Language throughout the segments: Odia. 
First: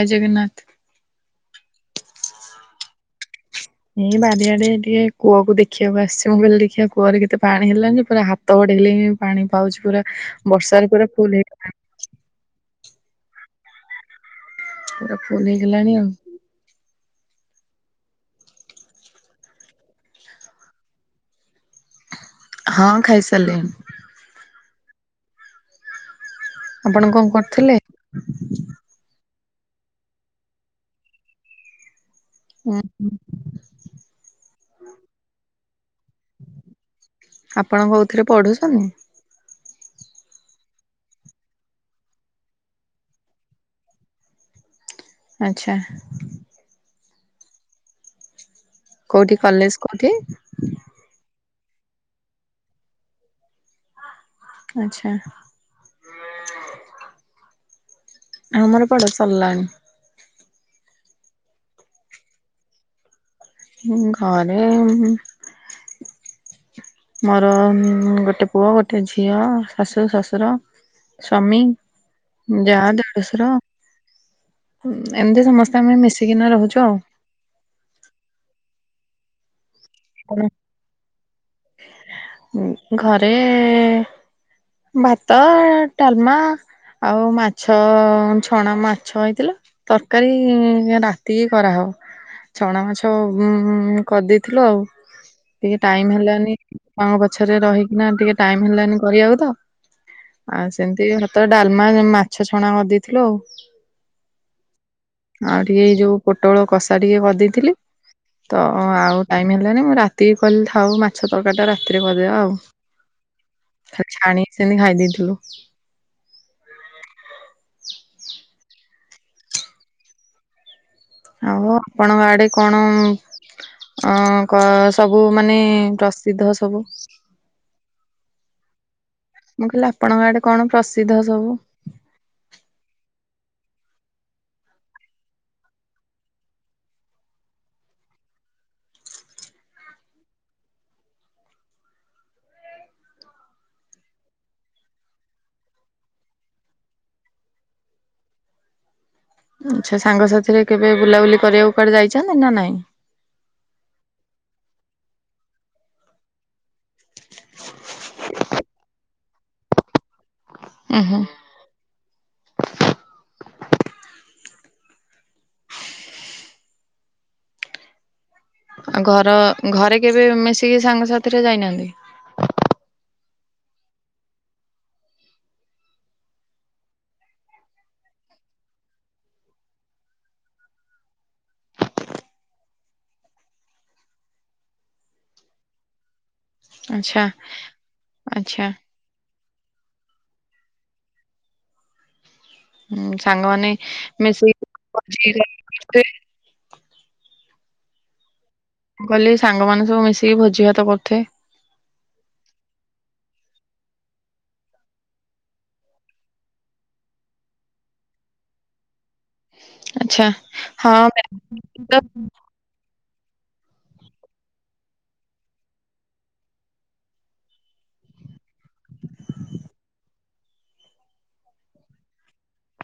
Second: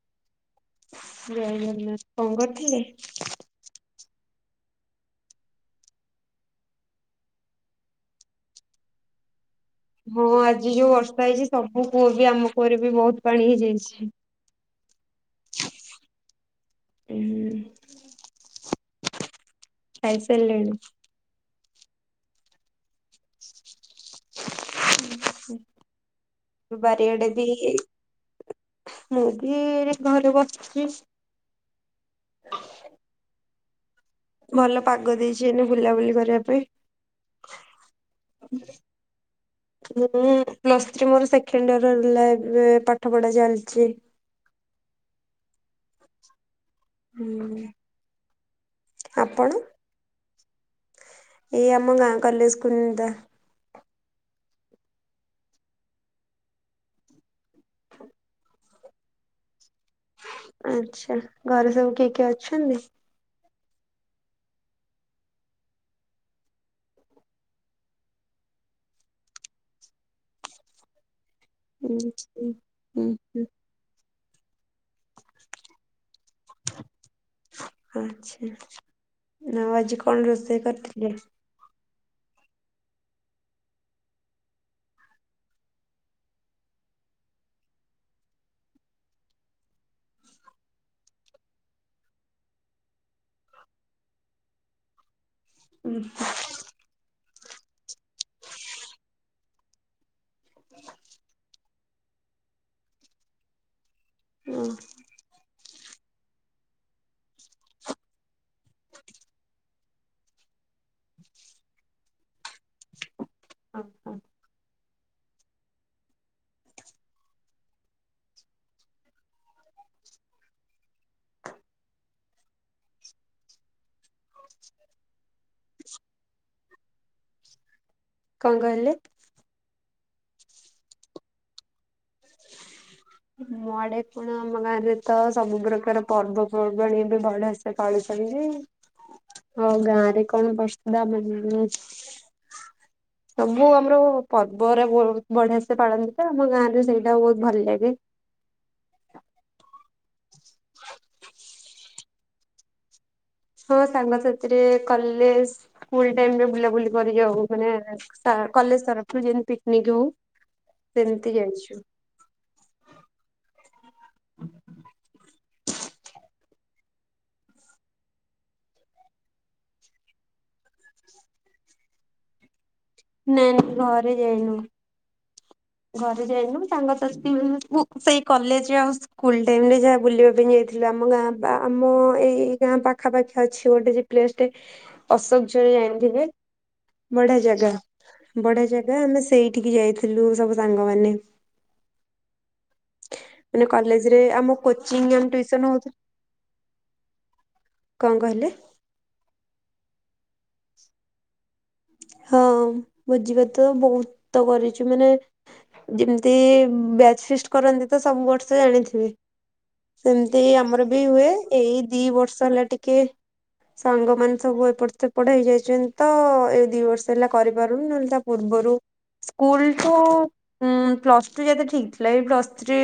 ଜୟ ଜଗନ୍ନାଥ। ଜୟ ଜଗନ୍ନାଥ କଣ କରୁଥିଲେ? ଏଇ ବାରିଆଡେ ଟିକେ କୂଅକୁ ଦେଖିଆକୁ ଆସିଛି, ମୁଁ କହିଲି ଦେଖିଆ କୂଅରେ କେତେ ପାଣି ହେଲାଣି ଯେ ପୁରା ହା ତ ବଢ଼େଇଲେ ବି ପାଣି ପାଉଚୁ। ହଁ ଆଜି ଯୋଉ ବର୍ଷା ହେଇଛି, ସବୁ କୂଅ ବି ଆମ କୂଅରେ ବି ବହୁତ୍ ପାଣି ହେଇଯାଇଛି। ପୁରା ଫୁଲ୍ ହେଇଗଲାଣି ଆଉ। ହୁଁ, ଖାଇସାରିଲେଣି? ହଁ ଖାଇସାରିଲିଣି। ଉଁ ହୁଁ ଆପଣ କଣ ବାରିଆଡେ ଦିଇ କରୁଥିଲେ? ମୁଁ ବି-ଇ-ରେ ଘରେ ବସିଛି। ହୁଁ ହୁଁ। ଭଲ ପାଗ ଦେଇଛି ଏଇନେ ବୁଲାବୁଲି କରିବା ପାଇଁ। ଆପଣ କୋଉଥିରେ ପଢୁସୁନି। ମୁଁ ପ୍ଲସ୍ ଥ୍ରୀ ମୋର ସେଖେଣ୍ଡ ଇଅର୍ ହେଲା, ଏବେ ପାଠ ପଢା ଚାଲଚି। ଆଚ୍ଛା। ହୁଁ କୋଉଠି ଆପଣ? କଲେଜ୍ କୋଉଠି? ଏଇ ଆମ ଗାଁ କଲେଜ୍ କୁନ୍ଦା। ଆଚ୍ଛା। [inaudible] ଆମର ପଢା ସଲ୍ଲାଣି। ଆଚ୍ଛା ଘରେ ସବୁ କିଏ କିଏ ଅଛନ୍ତି? ଘରେ ଉଁ-ମ୍ ମୋର ଗୋଟେ, ପୁଅ ଗୋଟେ ଝିଅ, ଶାଶୁ ଶଶୁର ସ୍ୱାମୀ, ହୁଁ ଯାଆ, ହୁଁ। ଦେଢୁଶୁର ଏମତି ସମସ୍ତେ ଆମେ ମିଶିକିନା ରହୁଚୁ ଆଉ। ଆଚ୍ଛା ଆଉ ଆଜି କଣ ରୋଷେଇ କରିଥିଲେ? ଘରେ-ଏ-ଏ ଭାତ, ଡାଲମା ଆଉ ମାଛ ଅ ଛଣା ମାଛ ହେଇଥିଲା। ତର୍କାରୀ-ଇଁ-ଇଁ-ରାତିିକି କରାହବ। ଛଣା ମାଛ -ବୁଂ-ବୁଂ-କରିଦେଇଥିଲୁ ଆଉ। ଟିକେ ଟାଇମ୍ ହେଲାନି, ମାଙ୍କ ପଛରେ ରହିକିନା ଟିକେ ଟାଇମ ହେଲାନି କରିଆକୁ ତ। ଆ ସେମ୍ତି ଭାତ, ଡାଲ୍ମା, ଉଁ ମାଛ ଛଣା କରିଦେଇଥିଲୁ ଆଉ। ଓ ହଁ। ଆଉ ଟିକେ ଏଇ ଯୋଉ ପୋଟଳ କଷା ଟିକେ କରିଦେଇଥିଲି। ତ ଆଉ ଟାଇମ୍ ହେଲାନେଇଁ, ମୁଁ ରାତିକି କଇଲି ଥାଉ ମା ଛ ତରକାରି ଟା ରାତିରେ କରିଆ ଆଉ, ହଁ ହଁ ଖାଲି ଛାଣିକି ସେମିତି ଖାଇ ଦେଦେଇଥିଲୁ। ଆଉ ଆପଣଙ୍କ ଆଡେ କଣ ଉମ୍ ଅ କଁ ସବୁ ମାନେ ପ୍ରସିଦ୍ଧ ସବୁ? କଅଣ କହିଲେ? ମୁଁ କଇଲି ଆପଣଙ୍କ ଆଡେ କଣ ପ୍ରସିଦ୍ଧ ସବୁ? [inaudible] ମୋ ଆଡେ କଣ, ଆମ ଗାଁ ରେ ତ ସବୁ ପ୍ରକାର ପର୍ବପର୍ବାଣି ଏବେ ବଢସ୍ ସେ ପାଳୁଛନ୍ତି ଯେ ଆଉ ଗାଁ ରେ କଣ ବର୍ଷୁଧା ମୁନ୍ନୀ ସବୁ ଆମ୍ର ପର୍ବରେ ବୋହୁତ୍ ବଢିଆ ସେ ପଳାନ୍ତିତ, ଆମ ଗାଁ ରେ ସେଇଟା ବୋହୁତ୍ ଭଲ୍ ଲାଗେ। ଆଛା ସାଙ୍ଗସାଥିରେ କେବେ ବୁଲାବୁଲି କରିଆକୁୁ କୁଆଡେ ଯାଇଚନ୍ତି ନା ନାଇଁ? ହଁ ସାଙ୍ଗସାଥିରେ କଲେଜ୍ ସ୍କୁଲ୍ ଟାଇମ୍ ରେ ବୁଲାବୁଲି କରିଯାଉ, ମାନେ ସା କଲେଜ୍ ତରଫରୁ ଯେନ୍ତି ପିକନିକ୍ ହଉ। ଉୁଁ ହୁଁ ସେମ୍ତି ଯାଇଛୁ। ଆଉ ଘର ଘରେ କେବେ ମିଶିକି ସାଙ୍ଗସଥିରେ ଯାଇନାହାନ୍ତି? ନାଇଁ ନାଇଁ ଘରେ ଯାଇନୁ। ଘରେ ଯାଇନୁ ମୁଁ ସାଙ୍ଗ ସାତି ମୁଁ-ମୁଁ ସେଇ କଲେଜରେ ଆଉ ସ୍ ସ୍କୁଲ ଟାଇମ୍ ରେ ଯାହା ବୁଲିବା ପାଇଁ ଯାଇଥିଲୁ ଆମ ଗାଁ ବା ଆମ ଏଇ ଗାଁ ପାଖାପାଖି ଅଛି ଗୋଟେ ଯା ପ୍ଲେସ୍ ଟେ ଅଶୋକ ଝରି ଜାଣିଥିବେ? ଆଚ୍ଛା ବଢିଆ ଜାଗା ଆଚ୍ଛା ବଢିଆ ଜାଗା ଆମେ ସେଇଠିକି ଯାଇଥିଲୁ ସବୁ ସାଙ୍ଗମାନେ। ହୁଁ ମାନେ ସାଙ୍ଗମାନେ କଲେଜରେ ଆମ ମିଶିକି କୋଚିଂ ଭୋଜି ଆମେ ଭାତ ଟୁଇସନ୍ ହଉଥିଲୁ କରୁଥିବେ କଣ କହିଲେ? କହିଲି ସାଙ୍ଗମାନେ ସବୁ ମିଶିକି ଭୋଜି ଭାତ କରୁଥେବେ। ହଁ ଭୋଜିଭାତ ବହୁତ ତ କରିଚୁ ମାନେ ଯେମିତି ବ୍ୟାଚ୍ ଫିଷ୍ଟ୍ କରନ୍ତି ତ ସବୁ ବର୍ଷ ଜାଣିଥିବେ? ଆଚ୍ଛା। ସେମିତି ଆମରବି ହଁ ହୁଏ ଏଇ ଦିବର୍ଷ ହେଲା ଟିକେ ସାଙ୍ଗମାନେ ସବୁ ଏପଟ ସେପଟ ହେଇ ଯାଇଚନ୍ତି ତ ଦିବର୍ଷ ହେଲା କରିପାରୁନି ନହେଲେ ତା ପୂର୍ବରୁ ସ୍କୁଲ୍ ଟା ଉଁ ପ୍ଲସଟୁ ଯାତେ ଠିକ୍ ଥିଲା ଏଇ ପ୍ଲସ ଥ୍ରୀ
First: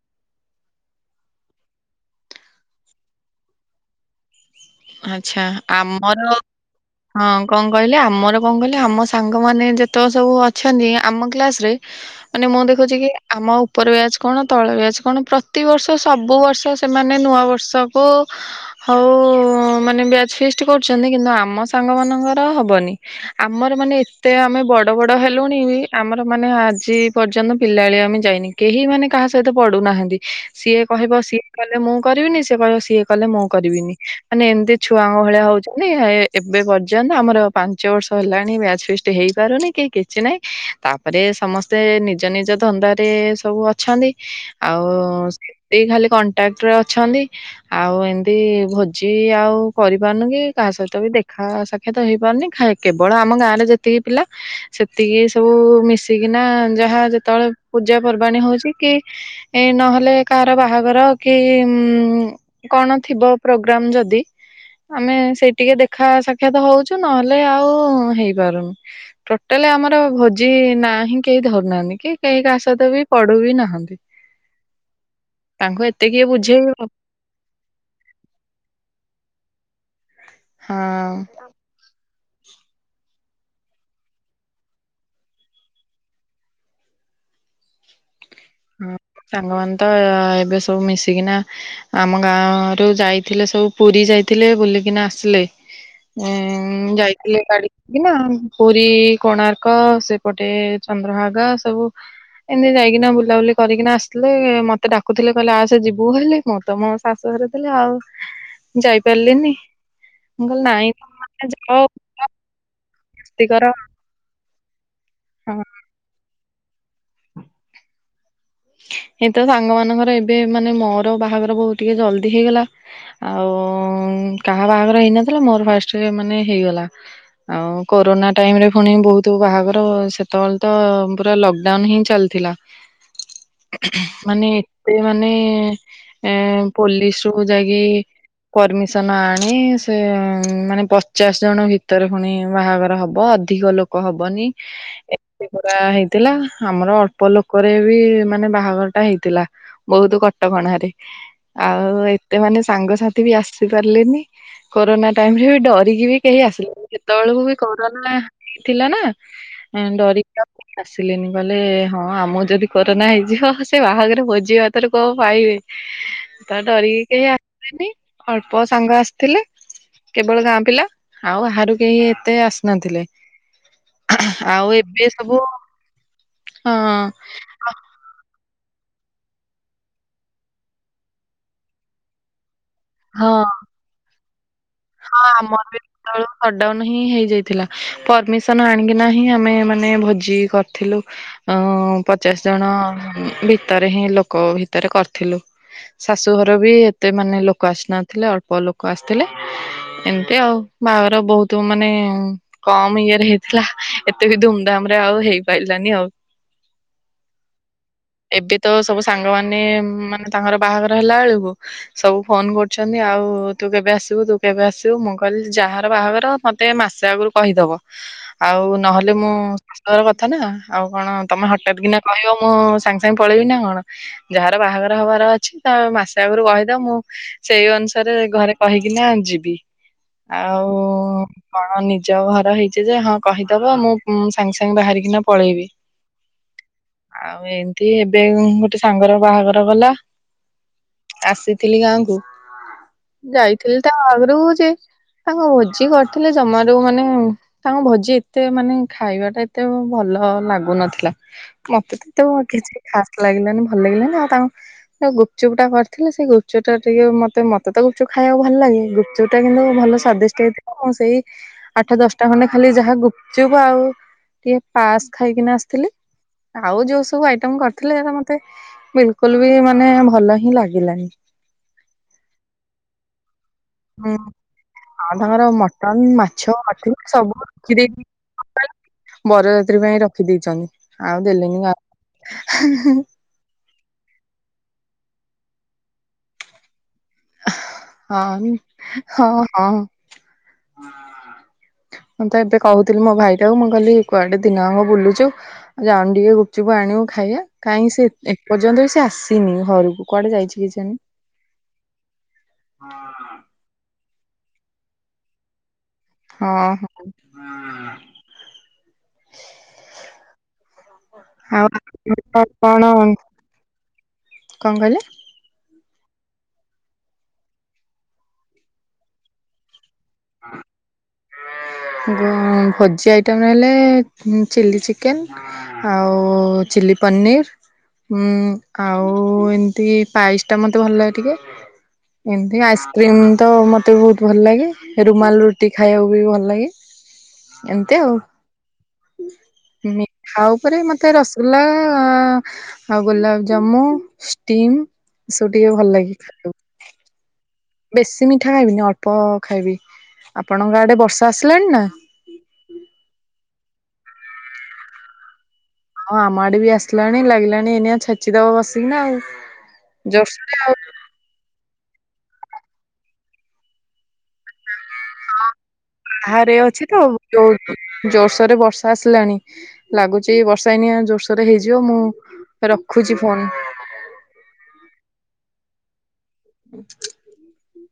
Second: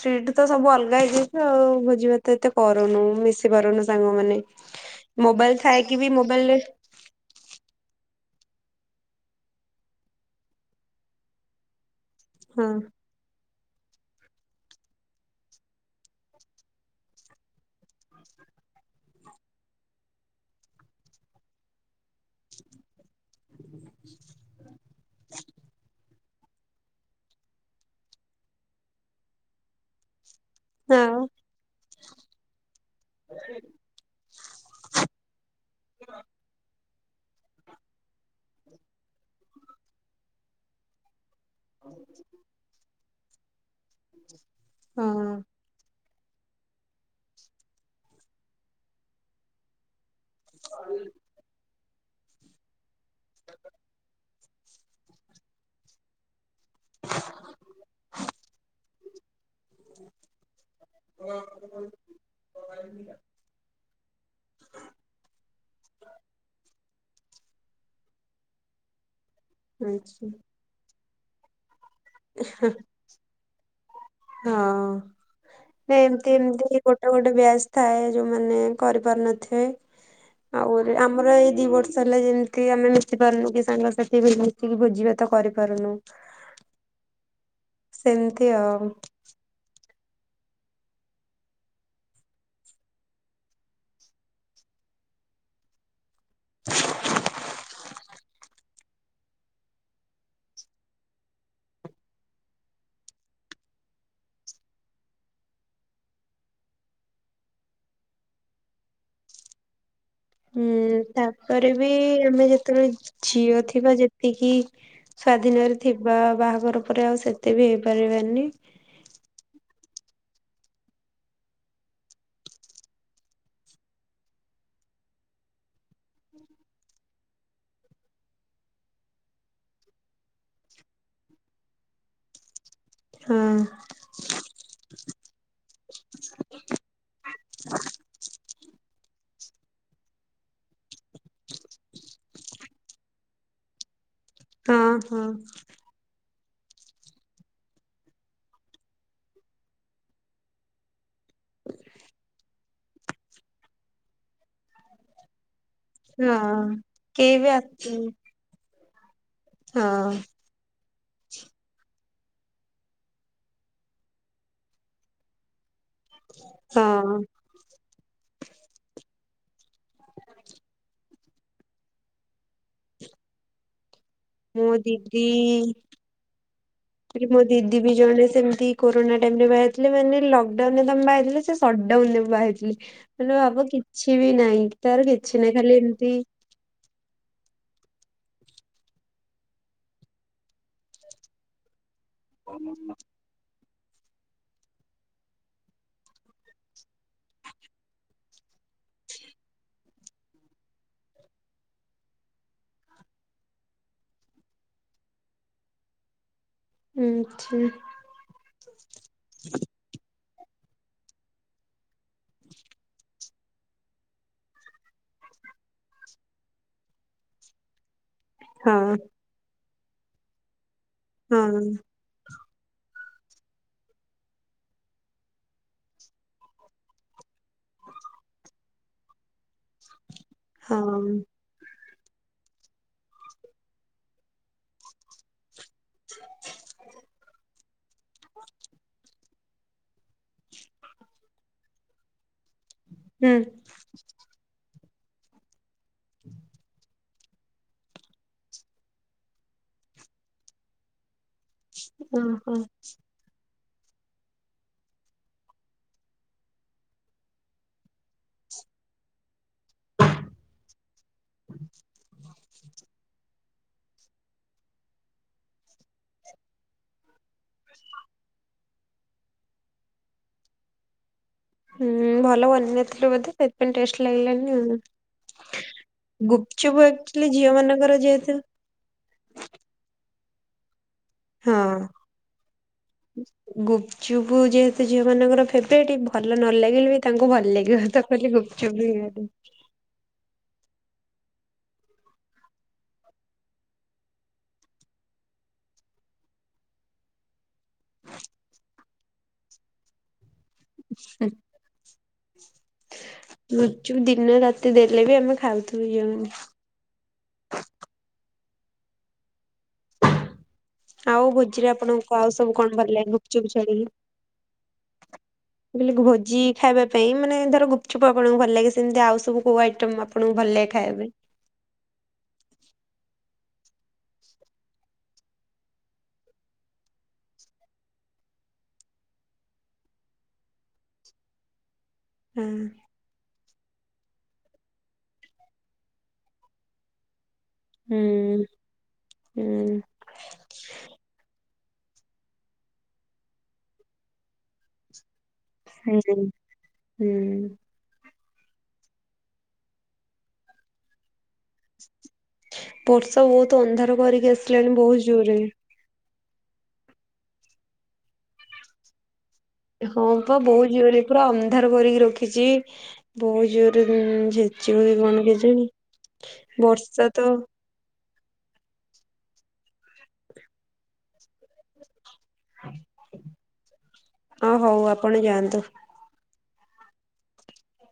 ଥ୍ରୀୁ ଠୁ ତ ସବୁ ଅଲଗା ହେଇଯାଇଚୁ ଆଉ ଭୋଜିିଭା ତ ଏତେ କରୁନୁ ମିଶି ପାରୁନୁ ସାଙ୍ଗମାନେ, ଆଚ୍ଛା ମୋବାଇଲ ଥାଇକି ବି ଆମର ମୋବାଇଲରେ ହଁ କଁ କହିଲେ ଆମର କଣ କହିଲେ ଆମ ସାଙ୍ଗମାନେ ଯେତକ ସବୁ ଅଛନ୍ତି ଆମ କ୍ଲାସ ରେ ମାନେ ମୁଁ ହଁ ଦେଖୁଚି କି ଆମ ଉପର ବ୍ୟାଚ୍ କଣ ତଳ ବ୍ୟାଚ୍ କଣ ପ୍ରତିିବର୍ଷ ସବୁବର୍ଷ ସେମାନେ ନୂଆବର୍ଷ କୁ ହଉ ମାନେ ବ୍ୟାଚ୍ ଫିଷ୍ଟ୍ କରୁଚନ୍ତି କିନ୍ତୁ ଆମ ସାଙ୍ଗ ମାନ ଙ୍କର ହବନି ଆମର ମାନେ ଏତେ ଆମେ ବଡବଡ ହେଲୁଣି ବି ଆମ ର ମାନେ ଆଜି ପର୍ଯ୍ୟନ୍ତ ପିଲାଳିଆମି ଯାଇନି କେହି ମାନେ କାହା ସହିତ ପଡୁନାହାନ୍ତି। ସିଏ କହିବ ହଁ ସିଏ କଲେ ମୁଁ କରିବିନି ସିଏ କହିବ ସିଏ କଲେ ମୁଁ କରିବିନି। ମାନେ ଏମିତି ଛୁଆଙ୍କ ଭଳିଆ ହଉଚନ୍ତି ଏବେ ପର୍ଯ୍ୟନ୍ତ ଆମର ପାଞ୍ଚ ବର୍ଷ ହେଲାଣି ବ୍ୟାଚ୍ ଫିଷ୍ଟ୍ ହେଇପାରୁନି। କି କିଛି ନହିଁ ତାପରେ ସମସ୍ତେ ନିଜନିଜ ଧନ୍ଦାରେ ସବୁ ଅଛନ୍ତି ଆଉ ହଁ ସେମତି ଖାଲି କଣ ବାଟରେ ଅଛନ୍ତି, ଆଉ ଏମିତି ଭୋଜି ଆଉ କରିପାରୁନୁ କି କାହାସହିତ ବି ଦେଖ୍ ଖା ସାକ୍ଷାତ ହେଇପାରୁନି ଖା କେବଳ ଆମ ଗାଁରେ ଯେତିକି ପିଲା ସେତିକି ସବୁ ମିଶିକିନା ଯାହା ଯେତେବେଳେ ପୂଜା ପର୍ବାଣୀ ହଉଚି କି ଏ ନହେଲେ କାହାର ବାହାଘର କି ମ କଣ ଥିବ ପ୍ରୋଗ୍ରାମ୍ ଯଦି ଆମେ ସେଇ ଟିକେ ଦେଖା ସାକ୍ଷାତ ହଉଚୁ ନହେଲେ ଆଉ ହେଇପାରୁନି। ଟୋଟାଲ୍ ଆମର ଆଛା ଭୋଜି ନା ହିଁ କେହି ଧରୁନାହାନ୍ତି କି କେହି କାହା ସହିତ ବି ପଡୁବି ନାହାନ୍ତି। ହଁ ତାଙ୍କୁ ନାଇଁ ଏତେ କିଏ ଏମତି ଏମତି ବୁଝେଇବ। ଗୋଟେ ଗୋଟେ ବ୍ୟାଚ୍ ଥାଏ ଯୋଉମାନେ କରିପାରୁ ନଥିବେ। ଆଉ ହଁ। ଆମର ଏଇ ଦି ବର୍ ଷ ହେଲା ଯେମିତି ଆମେ ମିଶି ପାରୁନୁ କି ସାଙ୍ଗସାଥି ବି ମିଶିକି ଭୋଜିଭାତ କରିପାରୁନୁ ସେମିତି ଆଉ। ସାଙ୍ଗମାନେତ ଏବେ ସବୁ ମିଶିକିନା ଆମ ଗାଁରୁ ଯାଇଥିଲେ ସବୁ ପୁରୀ ଯାଇଥିଲେ ବୁଲିକିନା ଆସିଲେ। ଏଁ ମ୍ ଯାଇଥିଲେ ଗାଡି କିନା ପୁରୀ କୋଣାର୍କ ସେପଟେ ଚନ୍ଦ୍ରଭାଗା ସବୁ ଏନ୍ତି ଯାଇକିନା ବୁଲି ବୁଲାବୁଲି କରିକିନା ଆସିଥିଲେ ମତେ ଡାକୁଥିଲେ କହିଲେ ଆସେ ଯିବୁ ହେଲେ ମୁଁ ତ ମୋ ଶାଶୁ ଘରେ ଥିଲି ଆଉ। ଯାଇପାରିଲେନି? ହୁଁ ତାପରେ ବି ତେମେ ଯେତେବେଳେ ମସ୍ତି ଝିଅ କର ଥିବ ଯେତିକି ହଁ। ସ୍ଵାଧୀନ ରେ ଥିବ ବାହାଘର ପରେ ଆଉ ସେତେ ବି ହେଇପାରିବାନି। ଏଇ ତ ସାଙ୍ଗ ମାନଙ୍କର ଏବେ ମାନେ ମୋର ବାହାଘର ବହୁତ ଟିକେ ଜଲ୍ଦି ହେଇଗଲା। ଆଉ କାହା ବାହାଘର ହେଇନଥିଲା ମୋର ଫାଷ୍ଟ୍ ମାନେ ହେଇଗଲା। ଆଉ କୋରୋନା ଟାଇମ୍ ରେ ପୁଣି ବହୁତ ବାହାଘର ସେତେବେଳେ ତ ପୁରା ଲକ୍ ଡାଉନ୍ ହିଁ ଚାଲିଥିଲା। ହଁ। ମାନେ ଏତେ ମାନେ ଏ ପୋଲିସ୍ ଯୋଗୁ ଯାଇକି ପରମିସନ୍ ଆଣି ସେ ହୁଁ ମାନେ ପଚାଶ ଜଣ ଭିତରେ ପୁଣି ବାହାଘର ହବ ଅଧିକ ଲୋ କ ହବନି ହଁ ଏ ହଁ ଏବେ ବା ହେଇଥିଲା ଆମର ଅଳ୍ପ ଲୋକରେ ବି ମାନେ ବାହାଘର ଟା ହେଇଥିଲା ବହୁତ କଟକଣାରେ। ଆଉ ଏତେ ମାନେ ସାଙ୍ଗସାଥି ବି ଆସି ପାରିଲେନି କୋରୋନା ଟାଇମ୍ ରେ ବି ଡ ରିକି ବି କେହି ହଁ ଆସିଲେନି କେହି ସେତେବେଳକୁ ବି ଆସି କୋରୋନା ଥିଲା ନା ଏଁ ହଁ ଡରିକି ଆଉ କେହି ଆସିଲେନି କହିଲେ ହଁ ଆମର ଯଦି କୋରୋନା ହେଇଯିବ ସେ ବାହାଘର ଭୋଜି ଭାତରୁ କଣ ପାଇବେ ତ ଡରିକି ହଁ। କେହି ଆ ସିଲେନି ଅଳ୍ପ ସାଙ୍ଗ ଆସିଥିଲେ। କେବଳ ଗାଁ ପିଲା ଆଉ ବାହାରୁ କେହି ଏତେ ଆସି ନଥିଲେ ମୋ ଆଉ ଏବେ ଦିଦି ସବୁ ହଁ। ମୋ ଦିଦି ବି ଜଣେ ସେମିତି କୋରୋନା ଟାଇମ୍ ରେ ବାହା ହେଇଥିଲେ ମାନେ ଏଇଠି ଲକ୍ ଡାଉନ୍ ରେ ତମେ ବାହା ହେଇଥିଲେ ସେ ସଟ୍ ଡାଉନ୍ ରେ ବାହା‌ ହେଇଥିଲେ। ହେଲେ ହଁ ଲାଭ କିଛି ବି ନାହିଁ। ତାର କିଛି ହଁ ନାହିଁ ମତେ ଖାଲି ବି ତ ଏମିତି ଆଉ ସଟ୍ ଡାଉନ୍ ହିଁ ହେଇଯାଇଥିଲା ପରମିସନ୍ ଆଣିକିନା ହିଁ ଆମେ ମାନେ ଭୋଜି କରି ଥିଲୁ ଅଁ ପଚାଶ ଜଣ ଭିତରେ ହିଁ ଲୋକ ଭିତରେ କରିଥିଲୁ। ଶାଶୁ ଘର ବି ଏତେ ମାନେ ଲୋକ ଆସି ନଥିଲେ ଅଳ୍ପ ଲୋକ ଆସିଥିଲେ। ଏମିତି ଆଉ ବାହାଘର ବହୁତ ମାନେ କମ୍ ଇଏରେ ହେଇଥିଲା ଏତେ ବି ଧୁମ୍ ଧାମ୍ ରେ ଆଉ ହେଇପାରିଲାନି ଆଉ। ଆଚ୍ଛା। ଏବେ ତ ସବୁ ସାଙ୍ଗମାନେ ମାନେ ତାଙ୍କର ବାହାଘର ହେଲା ବେଳକୁ ସବୁ ଫୋନ୍ କରୁଛନ୍ତି ଆଉ ତୁ କେବେ ଆସି ତୁ ତୁ କେବେ ଆସିବୁ ମୁଁ କହିଲି ଯାହାର ବାହାଘର ମତେ ମାସେ ଆଗରୁ କହିଦବ। ଆଉ ହଁ ନହେଲେ ମୋ ଶାଶୁଘର କଥା ନା ଆଉ କଣ ତମେ ହଁ ହଠାତ୍ କିନା କହିବ ମୁଁ ସାଙ୍ଗେ ସାଙ୍ଗେ ପଳେଇବି ନା କଣ। ଯାହାର ବାହାଘର ହବାର ଅଛି ତା ମାସେ ଆଗରୁ କହିଦବ ମୁଁ ସେଇ ଅନୁସାରେ ଘରେ କହି କି ନା ଯିବି ଆଉ ହଁ କଣ ନିଜ ଘର ହେଇଛି ଯେ ହଁ କହିଦବ ମୁଁ ସାଙ୍ଗେ ସାଙ୍ଗେ ବାହାରିକିନା ପଳେଇବି। ଆଉ ଏମିତି ଏବେ ଗୋଟେ ସାଙ୍ଗର ବାହାଘର ଗଲା ଆସିଥିଲି ଗାଁ କୁ ହୁଁ ଯାଇ ଆଗରୁ ଯେ ତାଙ୍କ ଭୋଜି କରିଥିଲେ ଜମାରୁ ମାନେ ତାଙ୍କ ଭୋଜି ଏତେ ମାନେ ଖାଇବା ଟା ଏତେ ଭଲ ଲାଗୁନଥିଲା। ମତେ ତ ଏତେ ଓହୋ। କିଛି ଖାସ୍ ଲାଗିଲାନି ଭଲ ଲାଗିଲାନି ଆଉ ତାଙ୍କୁ ଆଉ ଗୁପ୍ ଚୁପ୍ ଟା କରିଥିଲେ ସେଇ ଗୁପ୍ ଚୁପ୍ ଟା ଟିକେ ମତେ ମତେ ତ ଗୁପ୍ ଚୁପ୍ ଖାଇବାକୁ ଭଲ ଲାଗେ ଗୁପ୍ ଯୋଉଟା କିନ୍ତୁ ଭଲ ସ୍ଵାଦିଷ୍ଟ ହେଇଥିବ ମୁ ସେଇ ଆଠ ଦଶଟା ଖଣ୍ଡେ ଖାଲି ଯାହା ଗୁପ୍ ଚୁପ୍ ଆଉ ଟିକେ ପାସ୍ ଖାଇକିନା ଆସିଥିଲି ଆଉ ଯୋଉ ସବୁ ଆଇ ଟମ୍ କରିଥିଲେ ମତେ ବିଲକୁଲ୍ ବି ମାନେ ଭଲ ହିଁ ଲାଗିଲାନି। ହୁଁ, ଭଲ ବନେଇ ନ ଥିଲେ ବୋଧେ ସେଥିପାଇଁ ଟେଷ୍ଟ ହୁଁ ଲାଗିଲାନି ଆଉ। ଆଉ ତମର ମଟନ୍ ମାଛ ଗୁପଚୁପ୍ ଆଉ ଆକ୍ଚୁଆଲି ଝିଅ ସବୁଥିରେ ମାନଙ୍କର ଯେହେତୁ କମ୍ପାୟର ବରଯାତ୍ରୀ ପାଇଁ ରଖି ଦେଇେଛନ୍ତି ଆଉ ଦେଲେନି କାହାକୁ। ଗୁପଚୁପୁ ଯେହେତୁ ଝିଅ ମାନଙ୍କର ଫେବରେଟ୍ ଭଲ ନ ଲାଗିଲ ବି ତାଙ୍କୁ ଭଲ ଲାଗିବ ତ କହିଲି ହଁ ଗୁପଚୁପ ବି ହଁ [inaudible] ମୁଁ ତ ଏବେ କହୁଥିଲି ମୋ ଭାଇଟାକୁ ମୁଁ କହିଲି କୁଆଡେ ଦିନଯାଙ୍କ ବୁଲୁଛୁ। ଆଉ ଯାଉନୁ ଟିକେ ଗୁପ୍ଚୁପ୍ ଆଣିବୁ ଖାଇବା କାହିଁ ସେ ଏପର୍ଯ୍ୟନ୍ତ ବି ସେ ଆସିନି ଘରକୁ କୁଆଡେ ଯାଇଛି କି ଜାଣେ। ହୁଁ। [inaudible] ଗୁପ୍ ଚୁପ୍ ଦିନ ରାତି ଦେଲେ ବି ଆମେ ଖାଉଥିବୁ ଝିଅ ମାନେ। ଓଁ ହ [unintelligible] ଆଉ ଭୋଜିରେ ଆପଣଙ୍କୁ ଆଉ ସବୁ କଣ ଭଲ ଲାଗେ ଗୁପ୍ ଚୁପ୍ ଛାଡିକି? କଣ କହିଲେ? ମୁଁ କହିଲି ଭୋଜି ଖାଇବା ପାଇଁ ମାନେ ଧର ଗୁପ୍ ଚୁପ୍ ଆପଣଙ୍କୁ ଭଲ ଲାଗେ ସେମିତି ଆଉ ସବୁ କୋଉ ଆଇଟମ୍? ଆପଣଙ୍କୁ ଭଲ ଲାଗେ ଖାଇବା ପାଇଁ। ଭୋ -ଭୋଜି ଆଇଟମ୍ ହେଲେ ଚିଲ୍ଲି ଚିକେନ୍ ଆଉ ଚିଲି ପନିର୍ ହୁଁ ଆଉ ଏମିତି ପାଇସ୍ ଟା ମତେ ଭଲ ଲାଗେ ଟିକେ। ହଁ ଏମିତି ଆଇସ୍କ୍ରିମ୍ ତ ମତେ ବହୁତ ଭଲ ଲାଗେ ରୁମାଲ ରୁଟି ଖାଇବାକୁ ବି ଭଲ ଲାଗେ। ଏମତି ହୁଁ ଆଉ ହୁଁ ମି ଠା ଉପରେ ମତେ ରସଗୋଲା ଆଉ ଗୋଲାପ ଜାମୁ, ଷ୍ଟିମ୍, [unintelligible] ସୁ ଟିକେ ଭଲ ଲାଗେ ହୁଁ ଖାଇବାକୁ। ହୁଁ। ବେଶୀ ମିଠା ଖାଇବିନି ଅଳ୍ପ ଖାଇବି, ଆପଣଙ୍କ ଆଡେ ବର୍ଷା ଆସିଲାଣି ନା? ବର୍ଷା ବହୁତ୍ ଅନ୍ଧାର କରିକି ଆସିଲାଣି ବହୁତ୍ ଜୋରରେ। ହଁ, ଆମ ଆଡେ ବି ଆସିଲାଣି ଲାଗିଲାଣି ଏନିଆ ଛେଚିଦବ ବସିକିନା ଆଉ। ହଁ ପା ଜୋରସୋରେ ବହୁତ୍ ଆଉ ଜୋରରେ ପୁରା ଅନ୍ଧାର କରିକି ରଖିଛି ବହୁତ ଜୋରରେ ଚିଉଳି ମାନେ କେଜାଣି ବର୍ଷା ତ [unintelligible] ଜୋର ସୋରରେ ବର୍ଷା ଆସିଲାଣି ଲାଗୁଚି ବର୍ଷା ଏଇନି ଜୋର ସୋରରେ ହେଇଯିବ ମୁଁ ରଖୁଛି ଫୋନ୍। ହଁ ହଉ ଆପଣ ଯାଆନ୍ତୁ। [inaudible]